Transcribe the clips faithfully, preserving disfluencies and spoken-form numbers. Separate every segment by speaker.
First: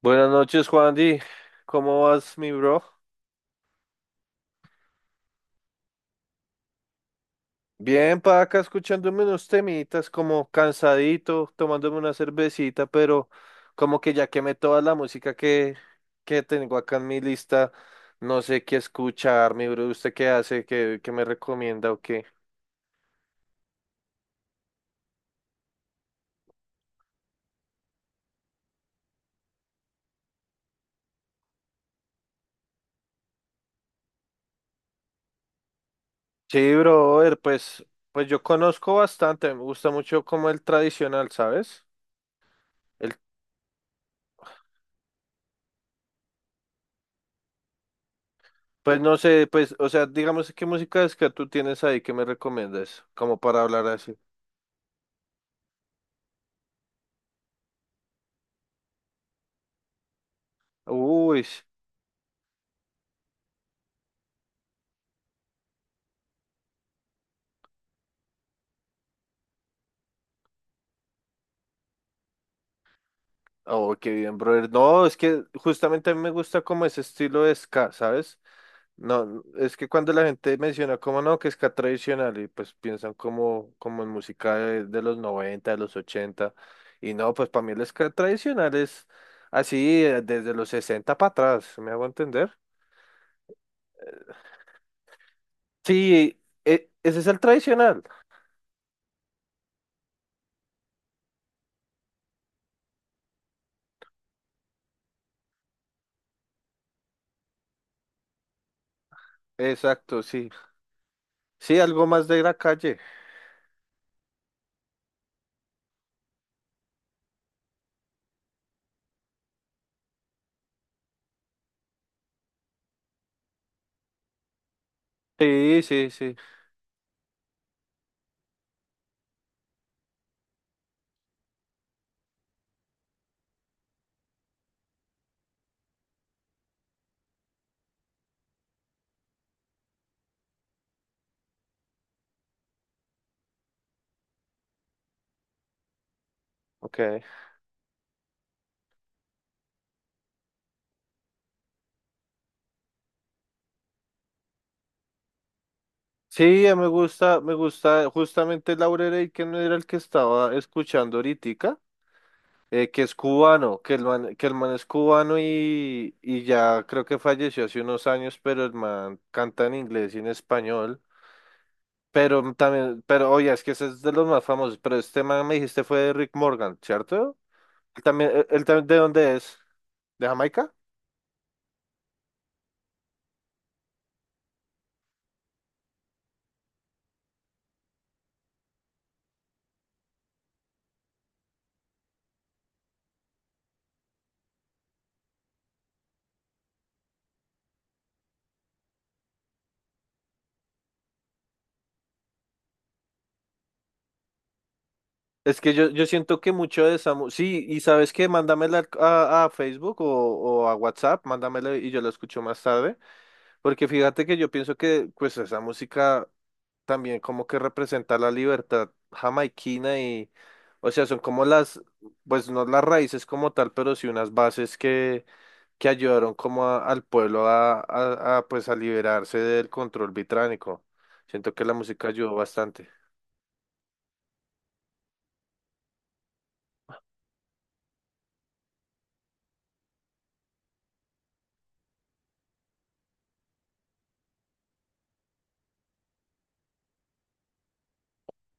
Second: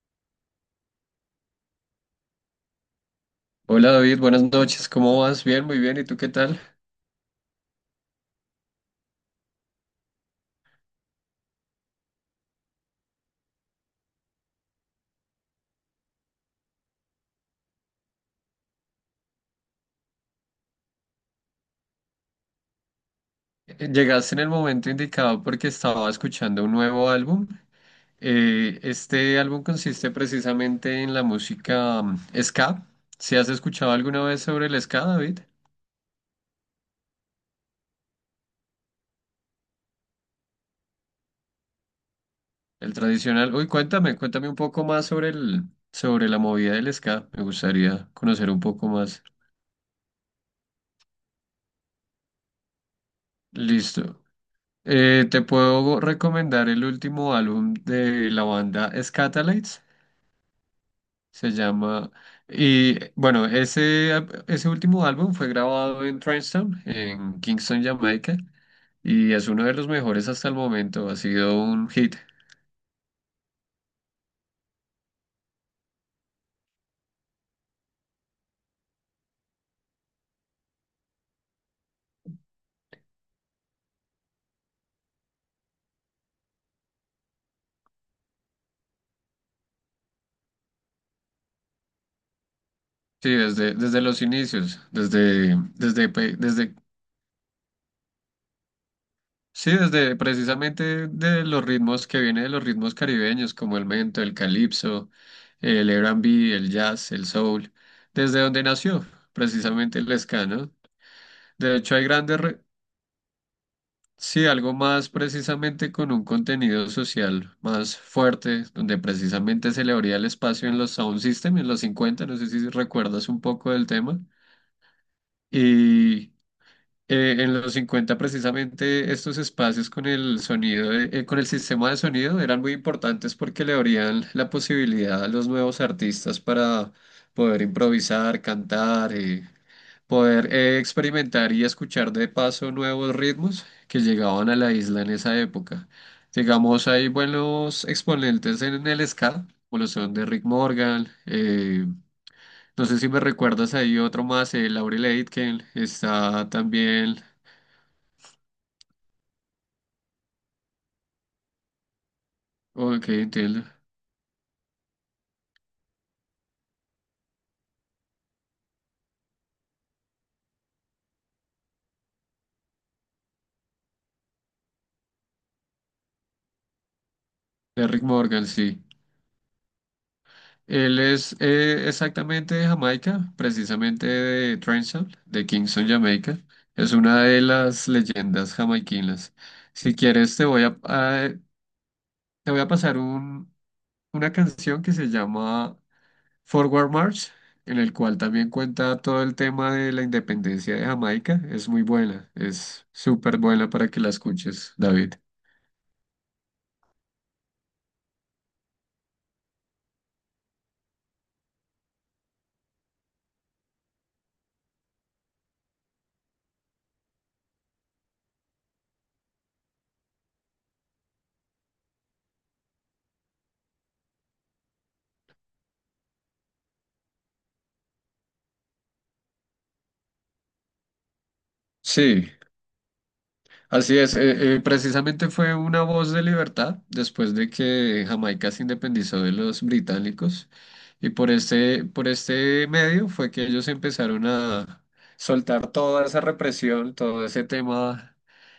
Speaker 1: Buenas noches, Juan Di. ¿Cómo vas, mi bro?
Speaker 2: Hola David, buenas noches, ¿cómo vas? Bien, muy bien, ¿y tú qué tal?
Speaker 1: Bien, pa' acá escuchándome unos temitas, como cansadito, tomándome una cervecita, pero como que ya quemé toda la música que, que tengo acá en mi lista, no sé qué escuchar, mi bro. ¿Usted qué hace? ¿Qué, qué me recomienda o qué?
Speaker 2: Eh, Llegaste en el momento indicado porque estaba escuchando un nuevo álbum. Eh, este álbum consiste precisamente en la música mm, ska. ¿Si has escuchado alguna vez sobre el ska, David?
Speaker 1: Sí, brother, pues, pues yo conozco bastante, me gusta mucho como el tradicional, ¿sabes?
Speaker 2: El
Speaker 1: El,
Speaker 2: tradicional. Uy, cuéntame, cuéntame un poco más sobre el, sobre la movida del ska. Me gustaría conocer un poco
Speaker 1: pues no
Speaker 2: más.
Speaker 1: sé, pues, o sea, digamos qué música es que tú tienes ahí que me recomiendas, como para hablar así.
Speaker 2: Listo. Eh, te puedo recomendar el último álbum de la banda Scatalites.
Speaker 1: Uy,
Speaker 2: Se llama... Y bueno, ese, ap- ese último álbum fue grabado en Trenchtown, en Kingston, Jamaica, y es uno de los mejores hasta el momento. Ha sido un hit.
Speaker 1: oh, qué bien, brother. No, es que justamente a mí me gusta como ese estilo de ska, ¿sabes? No, es que cuando la gente menciona como no, que ska tradicional y pues piensan como, como en música de, de los noventa, de los ochenta y no, pues para mí el ska tradicional es así eh, desde los sesenta para atrás, ¿sí? ¿Me hago entender?
Speaker 2: Sí, desde, desde los inicios, desde, desde, pe-
Speaker 1: Sí,
Speaker 2: desde,
Speaker 1: e- ese es el tradicional.
Speaker 2: sí, desde precisamente de los ritmos que viene de los ritmos caribeños, como el mento, el calipso, el R and B, el jazz, el soul, desde donde nació precisamente el
Speaker 1: Exacto,
Speaker 2: ska,
Speaker 1: sí.
Speaker 2: ¿no? De
Speaker 1: Sí,
Speaker 2: hecho, hay
Speaker 1: algo más
Speaker 2: grandes,
Speaker 1: de la
Speaker 2: re-
Speaker 1: calle.
Speaker 2: sí, algo más precisamente con un contenido social más fuerte, donde precisamente se le abría el espacio en los sound system en los cincuenta. No sé si recuerdas un poco del tema.
Speaker 1: Sí, sí,
Speaker 2: Y
Speaker 1: sí.
Speaker 2: eh, en los cincuenta precisamente estos espacios con el sonido, de- eh, con el sistema de sonido eran muy importantes porque le abrían la posibilidad a los nuevos artistas para poder improvisar, cantar. Eh, poder eh, experimentar y escuchar de paso nuevos ritmos que llegaban a la isla en esa época. Digamos, hay
Speaker 1: Ok.
Speaker 2: buenos exponentes en el ska, como lo son de Rick Morgan, eh, no sé si me recuerdas ahí otro más, eh, Laurel Aitken, está
Speaker 1: Sí, eh, me
Speaker 2: también,
Speaker 1: gusta, me gusta justamente Laurel que no era el que estaba escuchando ahorita, eh, que
Speaker 2: ok,
Speaker 1: es
Speaker 2: entiendo,
Speaker 1: cubano, que el man, que el man es cubano y, y ya creo que falleció hace unos años, pero el man canta en inglés y en español. Pero también, pero oye, es que ese es de los más famosos, pero este man me dijiste fue de Rick Morgan, ¿cierto?
Speaker 2: de Rick
Speaker 1: Él también,
Speaker 2: Morgan,
Speaker 1: él él
Speaker 2: sí.
Speaker 1: también, ¿de dónde es? ¿De Jamaica?
Speaker 2: Él es eh, exactamente de Jamaica, precisamente de Trenchard, de Kingston, Jamaica. Es una de las leyendas jamaiquinas. Si quieres, te voy a, a- te voy a pasar un, una canción que se llama Forward March, en el cual también cuenta todo el tema de la independencia de Jamaica. Es muy buena, es súper buena para que la escuches, David.
Speaker 1: Es que yo, yo siento que mucho de esa... mu- Sí, y ¿sabes qué? Mándamela al- a, a Facebook o, o a WhatsApp, mándamela y yo la escucho más tarde, porque fíjate que yo pienso que pues esa música también como que representa la libertad jamaiquina y, o sea, son como las, pues no las raíces como tal, pero sí unas bases que, que ayudaron como a- al pueblo a, a, a, pues a liberarse del control británico. Siento que la música
Speaker 2: Sí.
Speaker 1: ayudó bastante.
Speaker 2: Así es, eh, eh, precisamente fue una voz de libertad después de que Jamaica se independizó de los británicos y por este, por este medio fue que ellos empezaron a soltar toda esa represión, todo ese tema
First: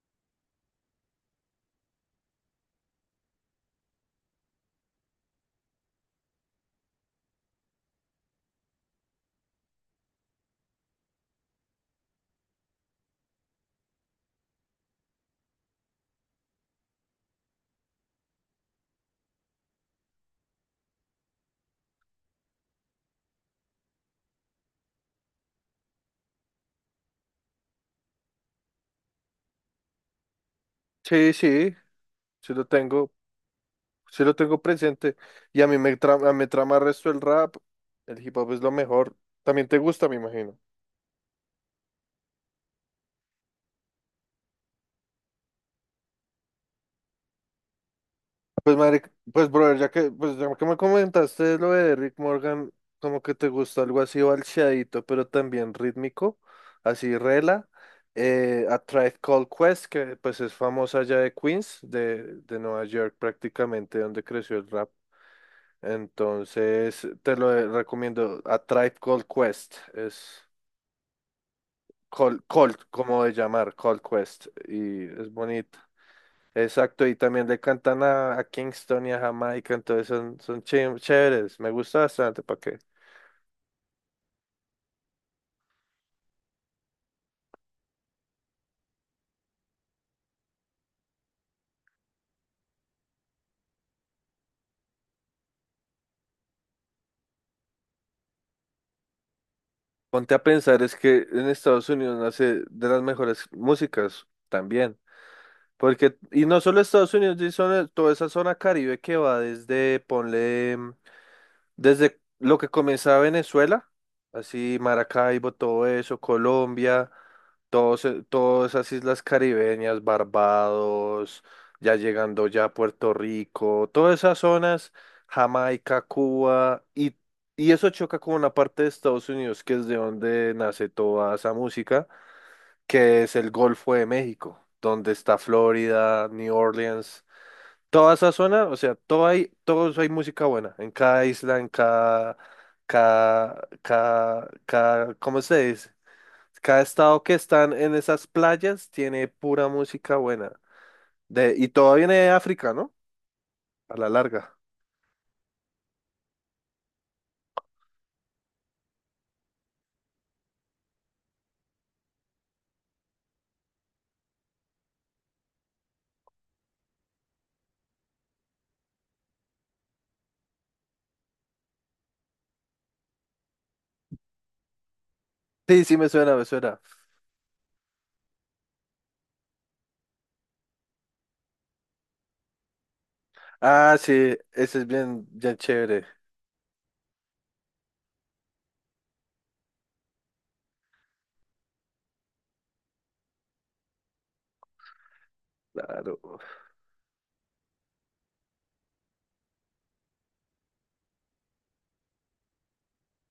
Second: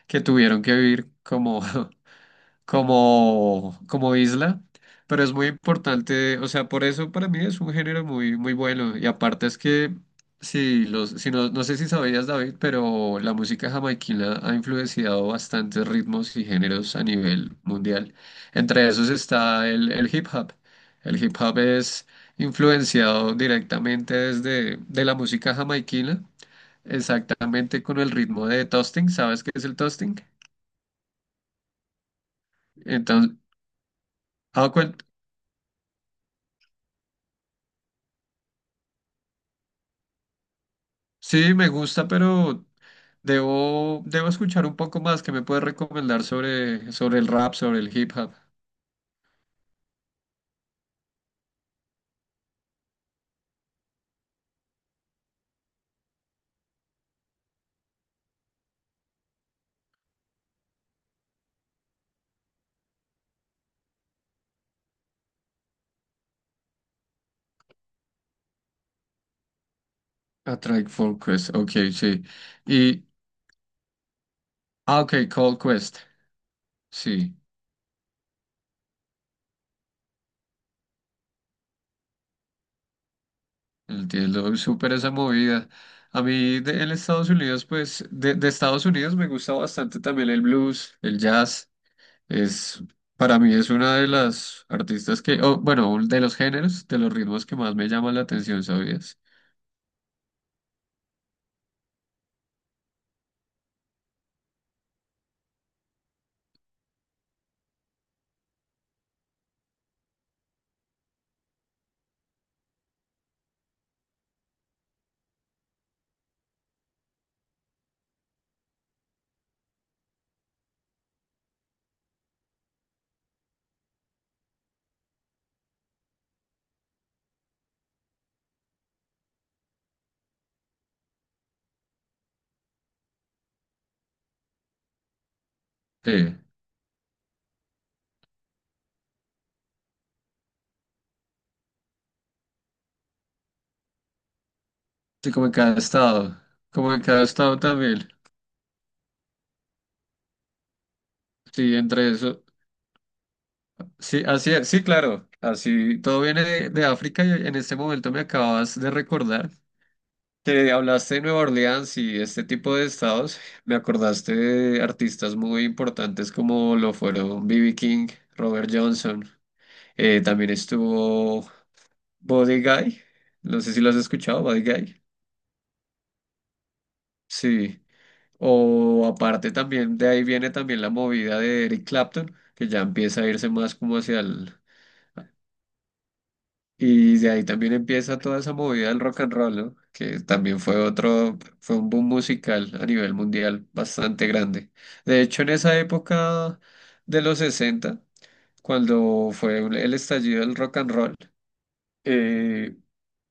Speaker 2: que tuvieron que vivir como como, como isla, pero es muy importante, o sea, por eso para mí es un género muy, muy bueno. Y aparte es que, si los, si no, no sé si sabías, David, pero la música jamaiquina ha influenciado bastantes ritmos y géneros a nivel mundial. Entre esos está el, el hip hop. El hip hop es influenciado directamente desde de la música jamaiquina, exactamente con el ritmo de toasting. ¿Sabes qué es el toasting?
Speaker 1: Sí, sí, sí lo tengo.
Speaker 2: Entonces,
Speaker 1: Sí lo tengo presente. Y a mí me trama, me trama el resto el rap. El hip hop es lo mejor. También te gusta, me imagino.
Speaker 2: sí, me gusta, pero debo, debo escuchar un poco más. ¿Qué me puedes recomendar sobre, sobre el rap, sobre el hip hop?
Speaker 1: Pues, madre, pues, brother, ya que, pues, ya que me comentaste lo de Rick Morgan, como que te gusta algo así balcheadito, pero también rítmico, así rela. Eh, A Tribe Called Quest, que pues es famosa allá de Queens, de, de Nueva York prácticamente, donde creció el rap. Entonces, te lo recomiendo, A Tribe Called Quest, es...
Speaker 2: A Tribe Called Quest, ok, sí.
Speaker 1: Cold, Cold,
Speaker 2: Y,
Speaker 1: como de llamar, Cold Quest,
Speaker 2: ah,
Speaker 1: y
Speaker 2: ok,
Speaker 1: es
Speaker 2: Cold
Speaker 1: bonita.
Speaker 2: Quest,
Speaker 1: Exacto, y
Speaker 2: sí,
Speaker 1: también le cantan a, a Kingston y a Jamaica, entonces son, son ché- chéveres, me gusta bastante, ¿para qué?
Speaker 2: entiendo súper esa movida. A mí de, en Estados Unidos, pues, de, de Estados Unidos me gusta bastante también el blues, el jazz. Es, para mí es una de las artistas que, oh, bueno, un- de los géneros, de los ritmos que más me llaman la atención, ¿sabías?
Speaker 1: Ponte a pensar, es que en Estados Unidos nace de las mejores músicas también, porque, y no solo Estados Unidos, sí, son- toda esa zona Caribe que va desde, ponle... Desde lo que comenzaba Venezuela, así Maracaibo, todo eso, Colombia, todos, e- todas esas islas caribeñas, Barbados, ya llegando ya a Puerto Rico, todas esas zonas, Jamaica, Cuba, y, y eso choca con una parte de Estados Unidos, que es de donde nace toda esa música, que es el Golfo de México, donde está Florida,
Speaker 2: Sí.
Speaker 1: New Orleans. Toda esa zona, o sea, todo hay, todos hay música buena, en cada isla, en cada, cada, cada, cada,
Speaker 2: Sí,
Speaker 1: ¿cómo
Speaker 2: como en
Speaker 1: se
Speaker 2: cada
Speaker 1: dice?
Speaker 2: estado.
Speaker 1: Cada
Speaker 2: Como en
Speaker 1: estado
Speaker 2: cada
Speaker 1: que
Speaker 2: estado
Speaker 1: están en
Speaker 2: también.
Speaker 1: esas playas tiene pura música buena. De, y
Speaker 2: Sí,
Speaker 1: todo
Speaker 2: entre
Speaker 1: viene de
Speaker 2: eso.
Speaker 1: África, ¿no? A la
Speaker 2: Sí, así
Speaker 1: larga.
Speaker 2: es. Sí, claro. Así todo viene de, de África y en este momento me acabas de recordar que hablaste de Nueva Orleans y este tipo de estados. Me acordaste de artistas muy importantes como lo fueron B B. King, Robert Johnson. Eh, también estuvo Body Guy. No sé si lo has escuchado, Body Guy.
Speaker 1: Sí, sí, me suena, me suena.
Speaker 2: Sí. O aparte también, de ahí viene también la movida de Eric Clapton, que ya empieza a irse más como
Speaker 1: Ah,
Speaker 2: hacia
Speaker 1: sí,
Speaker 2: el...
Speaker 1: ese es bien, bien chévere.
Speaker 2: Y de ahí también empieza toda esa movida del rock and roll, ¿no? Que también fue otro, fue un boom musical a nivel mundial bastante grande. De hecho, en esa
Speaker 1: Claro.
Speaker 2: época de los sesenta cuando fue el estallido del rock and roll, eh,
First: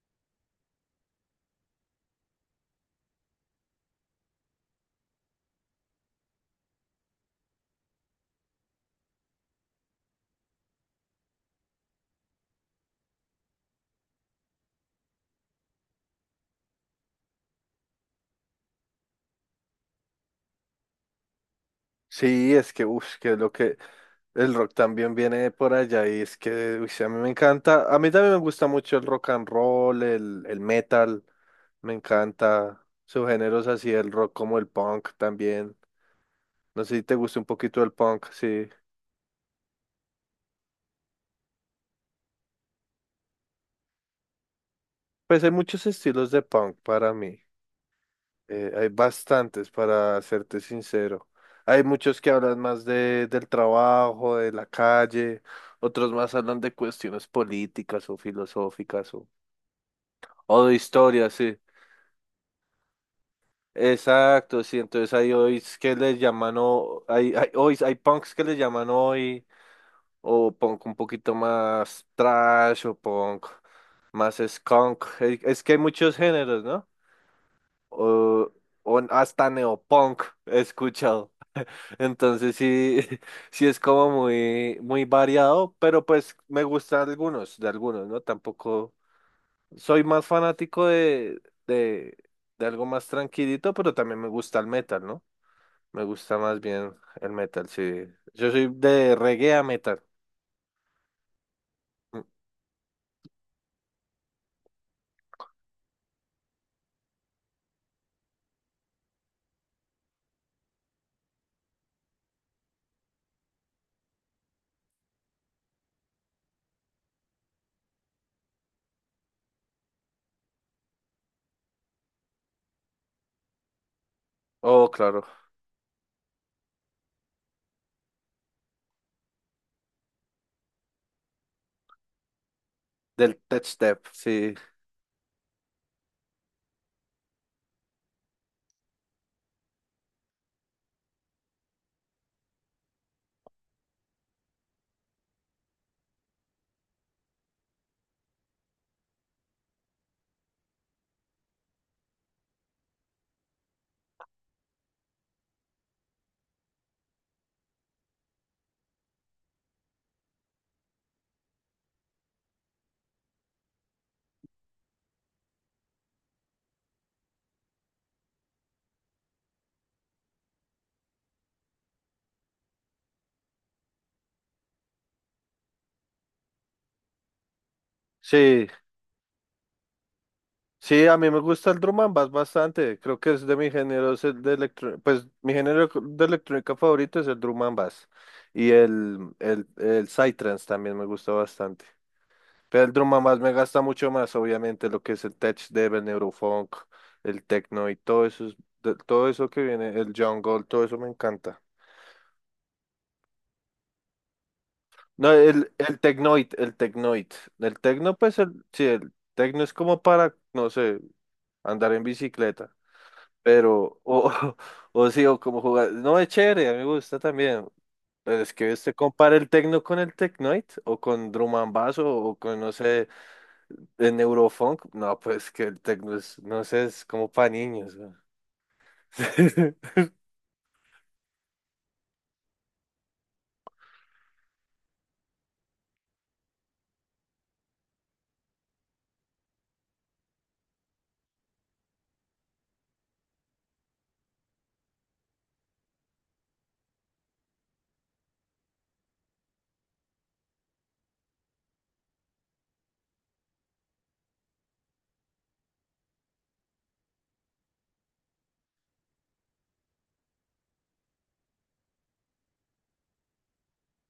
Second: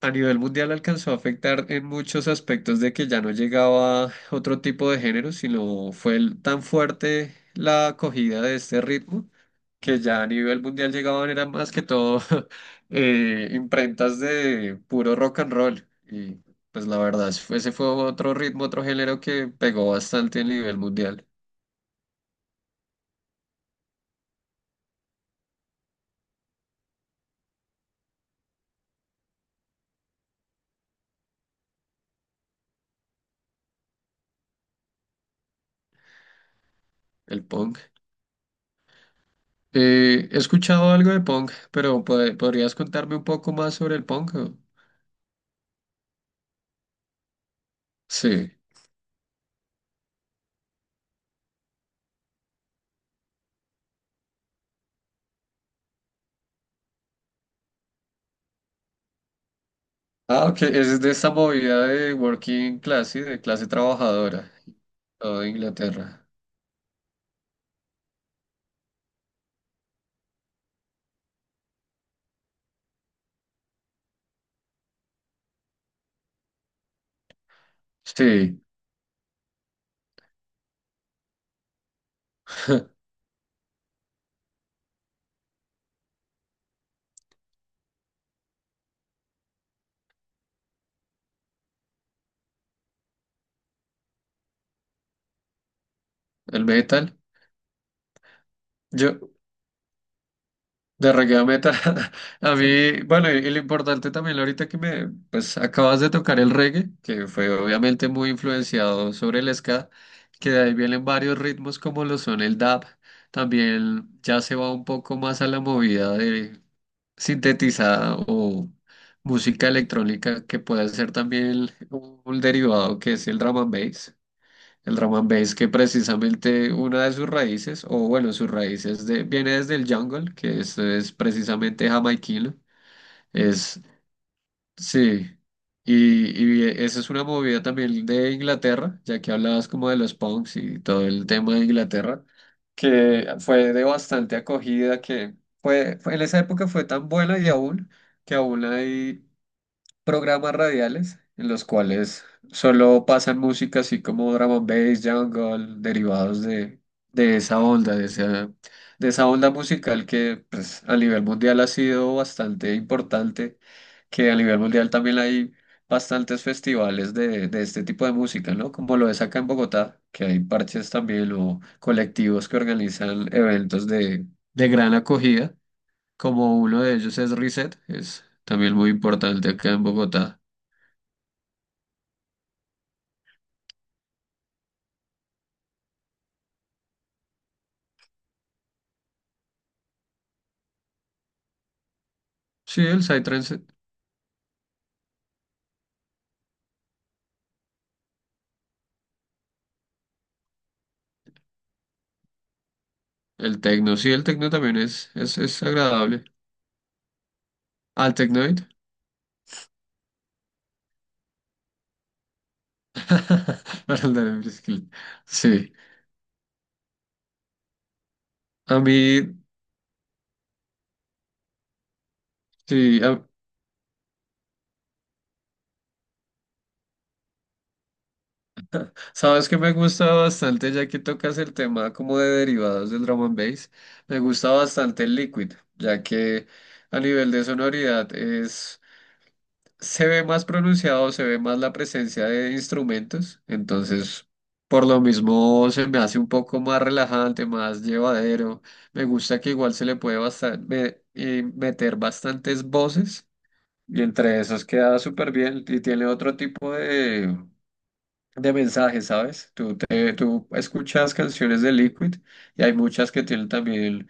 Speaker 2: a nivel mundial alcanzó a afectar en muchos aspectos de que ya no llegaba otro tipo de género, sino fue el- tan fuerte la acogida de este ritmo que ya a nivel mundial llegaban eran más que todo eh, imprentas de puro rock and roll. Y pues la verdad, fue- ese fue otro ritmo, otro género que pegó bastante a nivel mundial,
Speaker 1: Sí, es que, uff, que es lo que el rock también viene de por allá y es que, uy, sí, a mí me encanta, a mí también me gusta mucho el rock and roll, el, el metal. Me encanta subgéneros así, el rock como el punk también. No sé si te gusta
Speaker 2: el
Speaker 1: un
Speaker 2: punk.
Speaker 1: poquito el punk, sí.
Speaker 2: Eh, he escuchado algo de punk, pero pod- ¿podrías contarme un poco más sobre el punk?
Speaker 1: Pues hay muchos estilos de punk para mí.
Speaker 2: Sí.
Speaker 1: Eh, hay bastantes, para serte sincero. Hay muchos que hablan más de, del trabajo, de la calle, otros más hablan de cuestiones políticas o filosóficas o,
Speaker 2: Ah, ok,
Speaker 1: o de
Speaker 2: es de
Speaker 1: historia,
Speaker 2: esa
Speaker 1: sí.
Speaker 2: movida de working class, ¿sí? De clase trabajadora,
Speaker 1: Exacto, sí. Entonces hay
Speaker 2: o de
Speaker 1: hoy que les
Speaker 2: Inglaterra.
Speaker 1: llaman, o, hay, hay, hoy, hay punks que les llaman hoy o punk un poquito más trash o punk más skunk. Eh, Es que hay muchos géneros, ¿no? O,
Speaker 2: Sí,
Speaker 1: o hasta neopunk he escuchado. Entonces sí, sí es como muy, muy variado, pero pues me gustan algunos, de algunos, ¿no? Tampoco soy más fanático de, de, de algo más tranquilito, pero también me gusta el metal, ¿no? Me gusta más
Speaker 2: el
Speaker 1: bien
Speaker 2: metal.
Speaker 1: el metal, sí. Yo soy de
Speaker 2: Yo,
Speaker 1: reggae a metal.
Speaker 2: de reggae a metal.
Speaker 1: Mm.
Speaker 2: A mí, bueno, y, y lo importante también ahorita que me, pues acabas de tocar el reggae, que fue obviamente muy influenciado sobre el ska, que de ahí vienen varios ritmos como lo son el dub. También ya se va un poco más a la movida de sintetizada o música electrónica que puede ser también el- un derivado que es el drum and bass.
Speaker 1: Oh,
Speaker 2: El drum
Speaker 1: claro.
Speaker 2: and bass que precisamente una de sus raíces, o bueno, sus raíces de- viene desde el jungle, que es, es precisamente jamaiquino.
Speaker 1: Del tech
Speaker 2: Es
Speaker 1: step, sí.
Speaker 2: sí, y, y esa es una movida también de Inglaterra, ya que hablabas como de los punks y todo el tema de Inglaterra, que fue de bastante acogida, que fue, fue- en esa época fue tan buena y aún, que aún hay programas radiales en los cuales solo pasan música así como drum and bass, jungle, derivados de, de esa onda, de esa, de esa onda musical que pues, a nivel mundial ha sido bastante importante, que a nivel mundial también hay bastantes festivales de, de este tipo de música, ¿no? Como lo es acá en Bogotá, que hay parches también o colectivos que organizan eventos de, de gran acogida como uno de ellos es Reset, es
Speaker 1: Sí,
Speaker 2: también muy importante acá en Bogotá.
Speaker 1: sí, a mí me gusta el drum and bass bastante. Creo que es de mi género es el de electro, pues mi género de electrónica favorito es el drum and bass y el el el psytrance también me gusta bastante.
Speaker 2: Sí,
Speaker 1: Pero el
Speaker 2: el
Speaker 1: Eldrum más me
Speaker 2: Psytrance,
Speaker 1: gasta mucho más, obviamente, lo que es el tech dev, el neurofunk, el techno y todo eso, es- de- todo eso que viene, el jungle, todo eso me encanta.
Speaker 2: el techno, sí, el techno también es,
Speaker 1: No,
Speaker 2: es, es
Speaker 1: el, el
Speaker 2: agradable.
Speaker 1: technoid, el technoid. El
Speaker 2: Al
Speaker 1: techno, pues,
Speaker 2: Technoid,
Speaker 1: el, sí, el techno es como para, no sé, andar en bicicleta, pero,
Speaker 2: para andar
Speaker 1: o,
Speaker 2: en bicicleta.
Speaker 1: o, sí, o como
Speaker 2: Sí,
Speaker 1: jugar. No, es chévere, a mí me gusta también. Pero es que
Speaker 2: a
Speaker 1: usted
Speaker 2: mí,
Speaker 1: compara el techno con el technoid, o con drum and bass, o o con, no
Speaker 2: sí,
Speaker 1: sé.
Speaker 2: a-
Speaker 1: En Eurofunk, no, pues que el techno es, no sé, es como para niños. ¿No?
Speaker 2: sabes que me gusta bastante, ya que tocas el tema como de derivados del drum and bass, me gusta bastante el Liquid, ya que a nivel de sonoridad es. Se ve más pronunciado, se ve más la presencia de instrumentos, entonces por lo mismo se me hace un poco más relajante, más llevadero. Me gusta que igual se le puede basta- me- eh, meter bastantes voces y entre esas queda súper bien y tiene otro tipo de de mensajes, ¿sabes? Tú, te, tú escuchas canciones de Liquid y hay muchas que tienen también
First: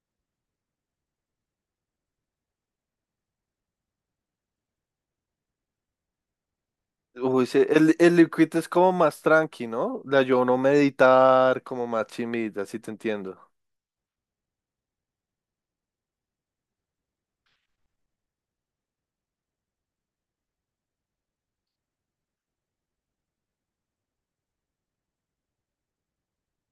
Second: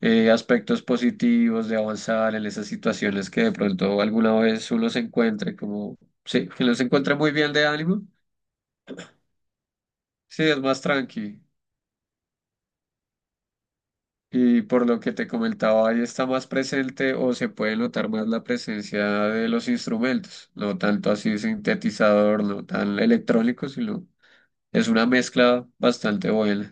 Speaker 2: eh, aspectos positivos de avanzar en esas situaciones que de pronto alguna vez uno se encuentre como, sí, que uno se encuentra muy
Speaker 1: Uy,
Speaker 2: bien
Speaker 1: sí,
Speaker 2: de
Speaker 1: el,
Speaker 2: ánimo,
Speaker 1: el liquid es como más tranqui, ¿no? La
Speaker 2: sí,
Speaker 1: yo no
Speaker 2: es más tranqui.
Speaker 1: meditar, como más chimita, así te entiendo.
Speaker 2: Y por lo que te comentaba, ahí está más presente o se puede notar más la presencia de los instrumentos, no tanto así sintetizador, no tan electrónico, sino es una mezcla bastante buena.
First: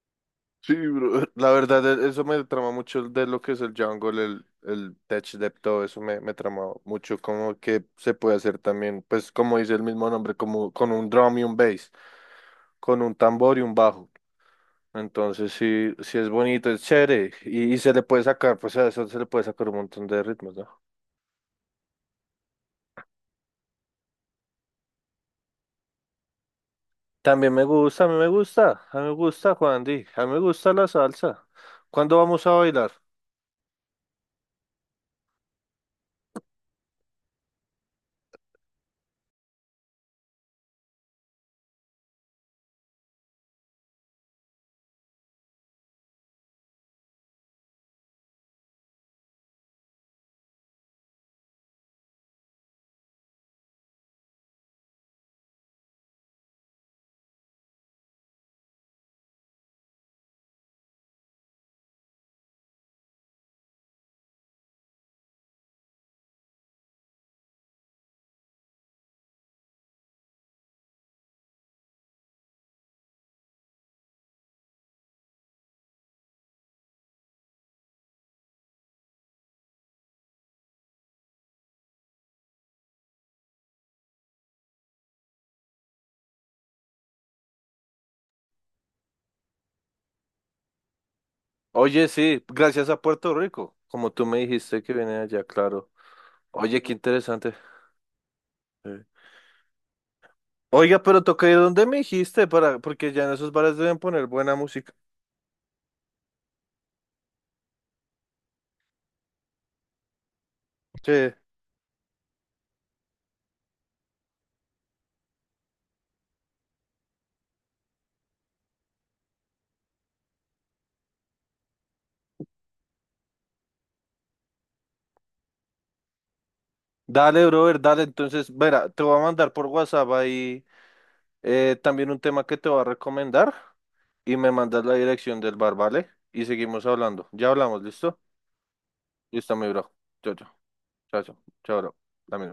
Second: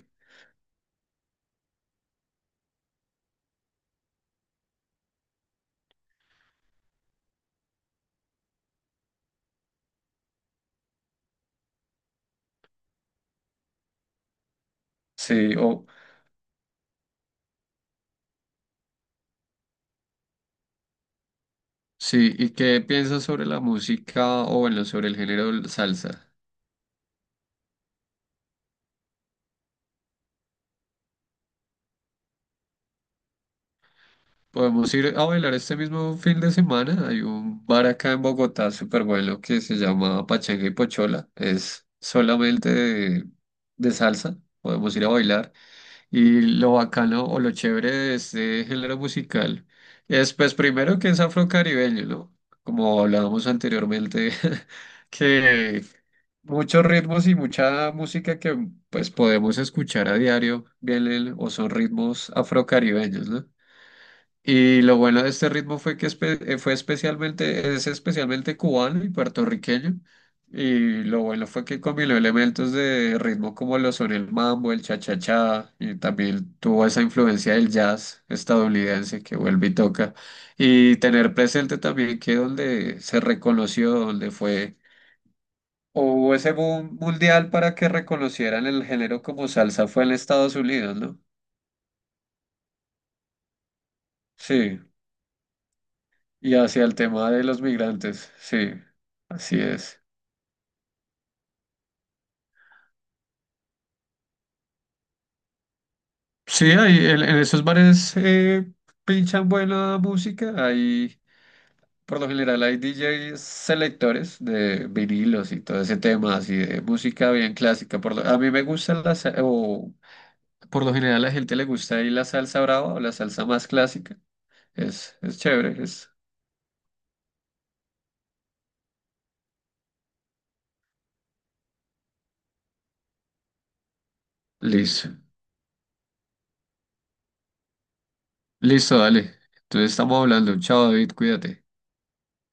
Speaker 1: Sí, bro. La verdad, e- eso me trama mucho de lo que es el jungle, el, el tech dev, todo eso me, me trama mucho, como que se puede hacer también, pues como dice el mismo nombre, como con un drum y un bass, con un tambor y un bajo. Entonces
Speaker 2: Sí, o,
Speaker 1: sí, sí es bonito, es chévere. Y, y se le puede sacar, pues a eso se le puede sacar un montón de ritmos, ¿no?
Speaker 2: sí, ¿y qué piensas sobre la música o bueno, sobre el género del salsa?
Speaker 1: También me gusta, a mí me gusta, a mí me gusta, Juan Di, a mí me gusta la salsa. ¿Cuándo vamos a bailar?
Speaker 2: Podemos ir a bailar este mismo fin de semana. Hay un bar acá en Bogotá súper bueno que se llama Pachanga y Pochola. Es solamente de, de salsa. Podemos ir a bailar. Y lo bacano o lo chévere de este género musical es, pues, primero que es afrocaribeño, ¿no? Como hablábamos anteriormente, que muchos ritmos y mucha música que pues podemos escuchar a diario, vienen o son ritmos afrocaribeños, ¿no? Y lo bueno de este ritmo fue que espe- eh, fue especialmente, es especialmente cubano y puertorriqueño. Y lo bueno fue que combinó elementos de ritmo como lo son el mambo, el cha-cha-cha, y también tuvo esa influencia del jazz estadounidense que vuelve y toca. Y tener presente también que donde se reconoció, donde fue o ese boom mundial para que reconocieran el género como salsa fue en Estados Unidos, ¿no?
Speaker 1: Oye, sí, gracias a Puerto Rico, como tú me
Speaker 2: Sí,
Speaker 1: dijiste que viene allá, claro.
Speaker 2: y
Speaker 1: Oye,
Speaker 2: hacia
Speaker 1: qué
Speaker 2: el tema de
Speaker 1: interesante.
Speaker 2: los migrantes, sí,
Speaker 1: Sí.
Speaker 2: así es.
Speaker 1: Oiga, pero toca ir donde me dijiste, para, porque ya en esos bares deben poner buena música.
Speaker 2: Sí, ahí en, en esos bares eh, pinchan buena música,
Speaker 1: Sí.
Speaker 2: ahí por lo general hay D Js selectores de vinilos y todo ese tema, así de música bien clásica. Por lo- a mí me gusta la, sa- o por lo general a la gente le gusta ahí la salsa brava o la salsa más clásica, es, es chévere, es
Speaker 1: Dale, brother, dale. Entonces, verá, te voy a mandar por WhatsApp ahí eh, también un tema que te voy a recomendar. Y me mandas la
Speaker 2: liso.
Speaker 1: dirección del bar, ¿vale? Y seguimos hablando. Ya hablamos, ¿listo?
Speaker 2: Listo, dale.
Speaker 1: Listo, mi bro.
Speaker 2: Entonces estamos
Speaker 1: Chao, chao.
Speaker 2: hablando. Chao, David,
Speaker 1: Chao, chao.
Speaker 2: cuídate.
Speaker 1: Chao, bro. Dame.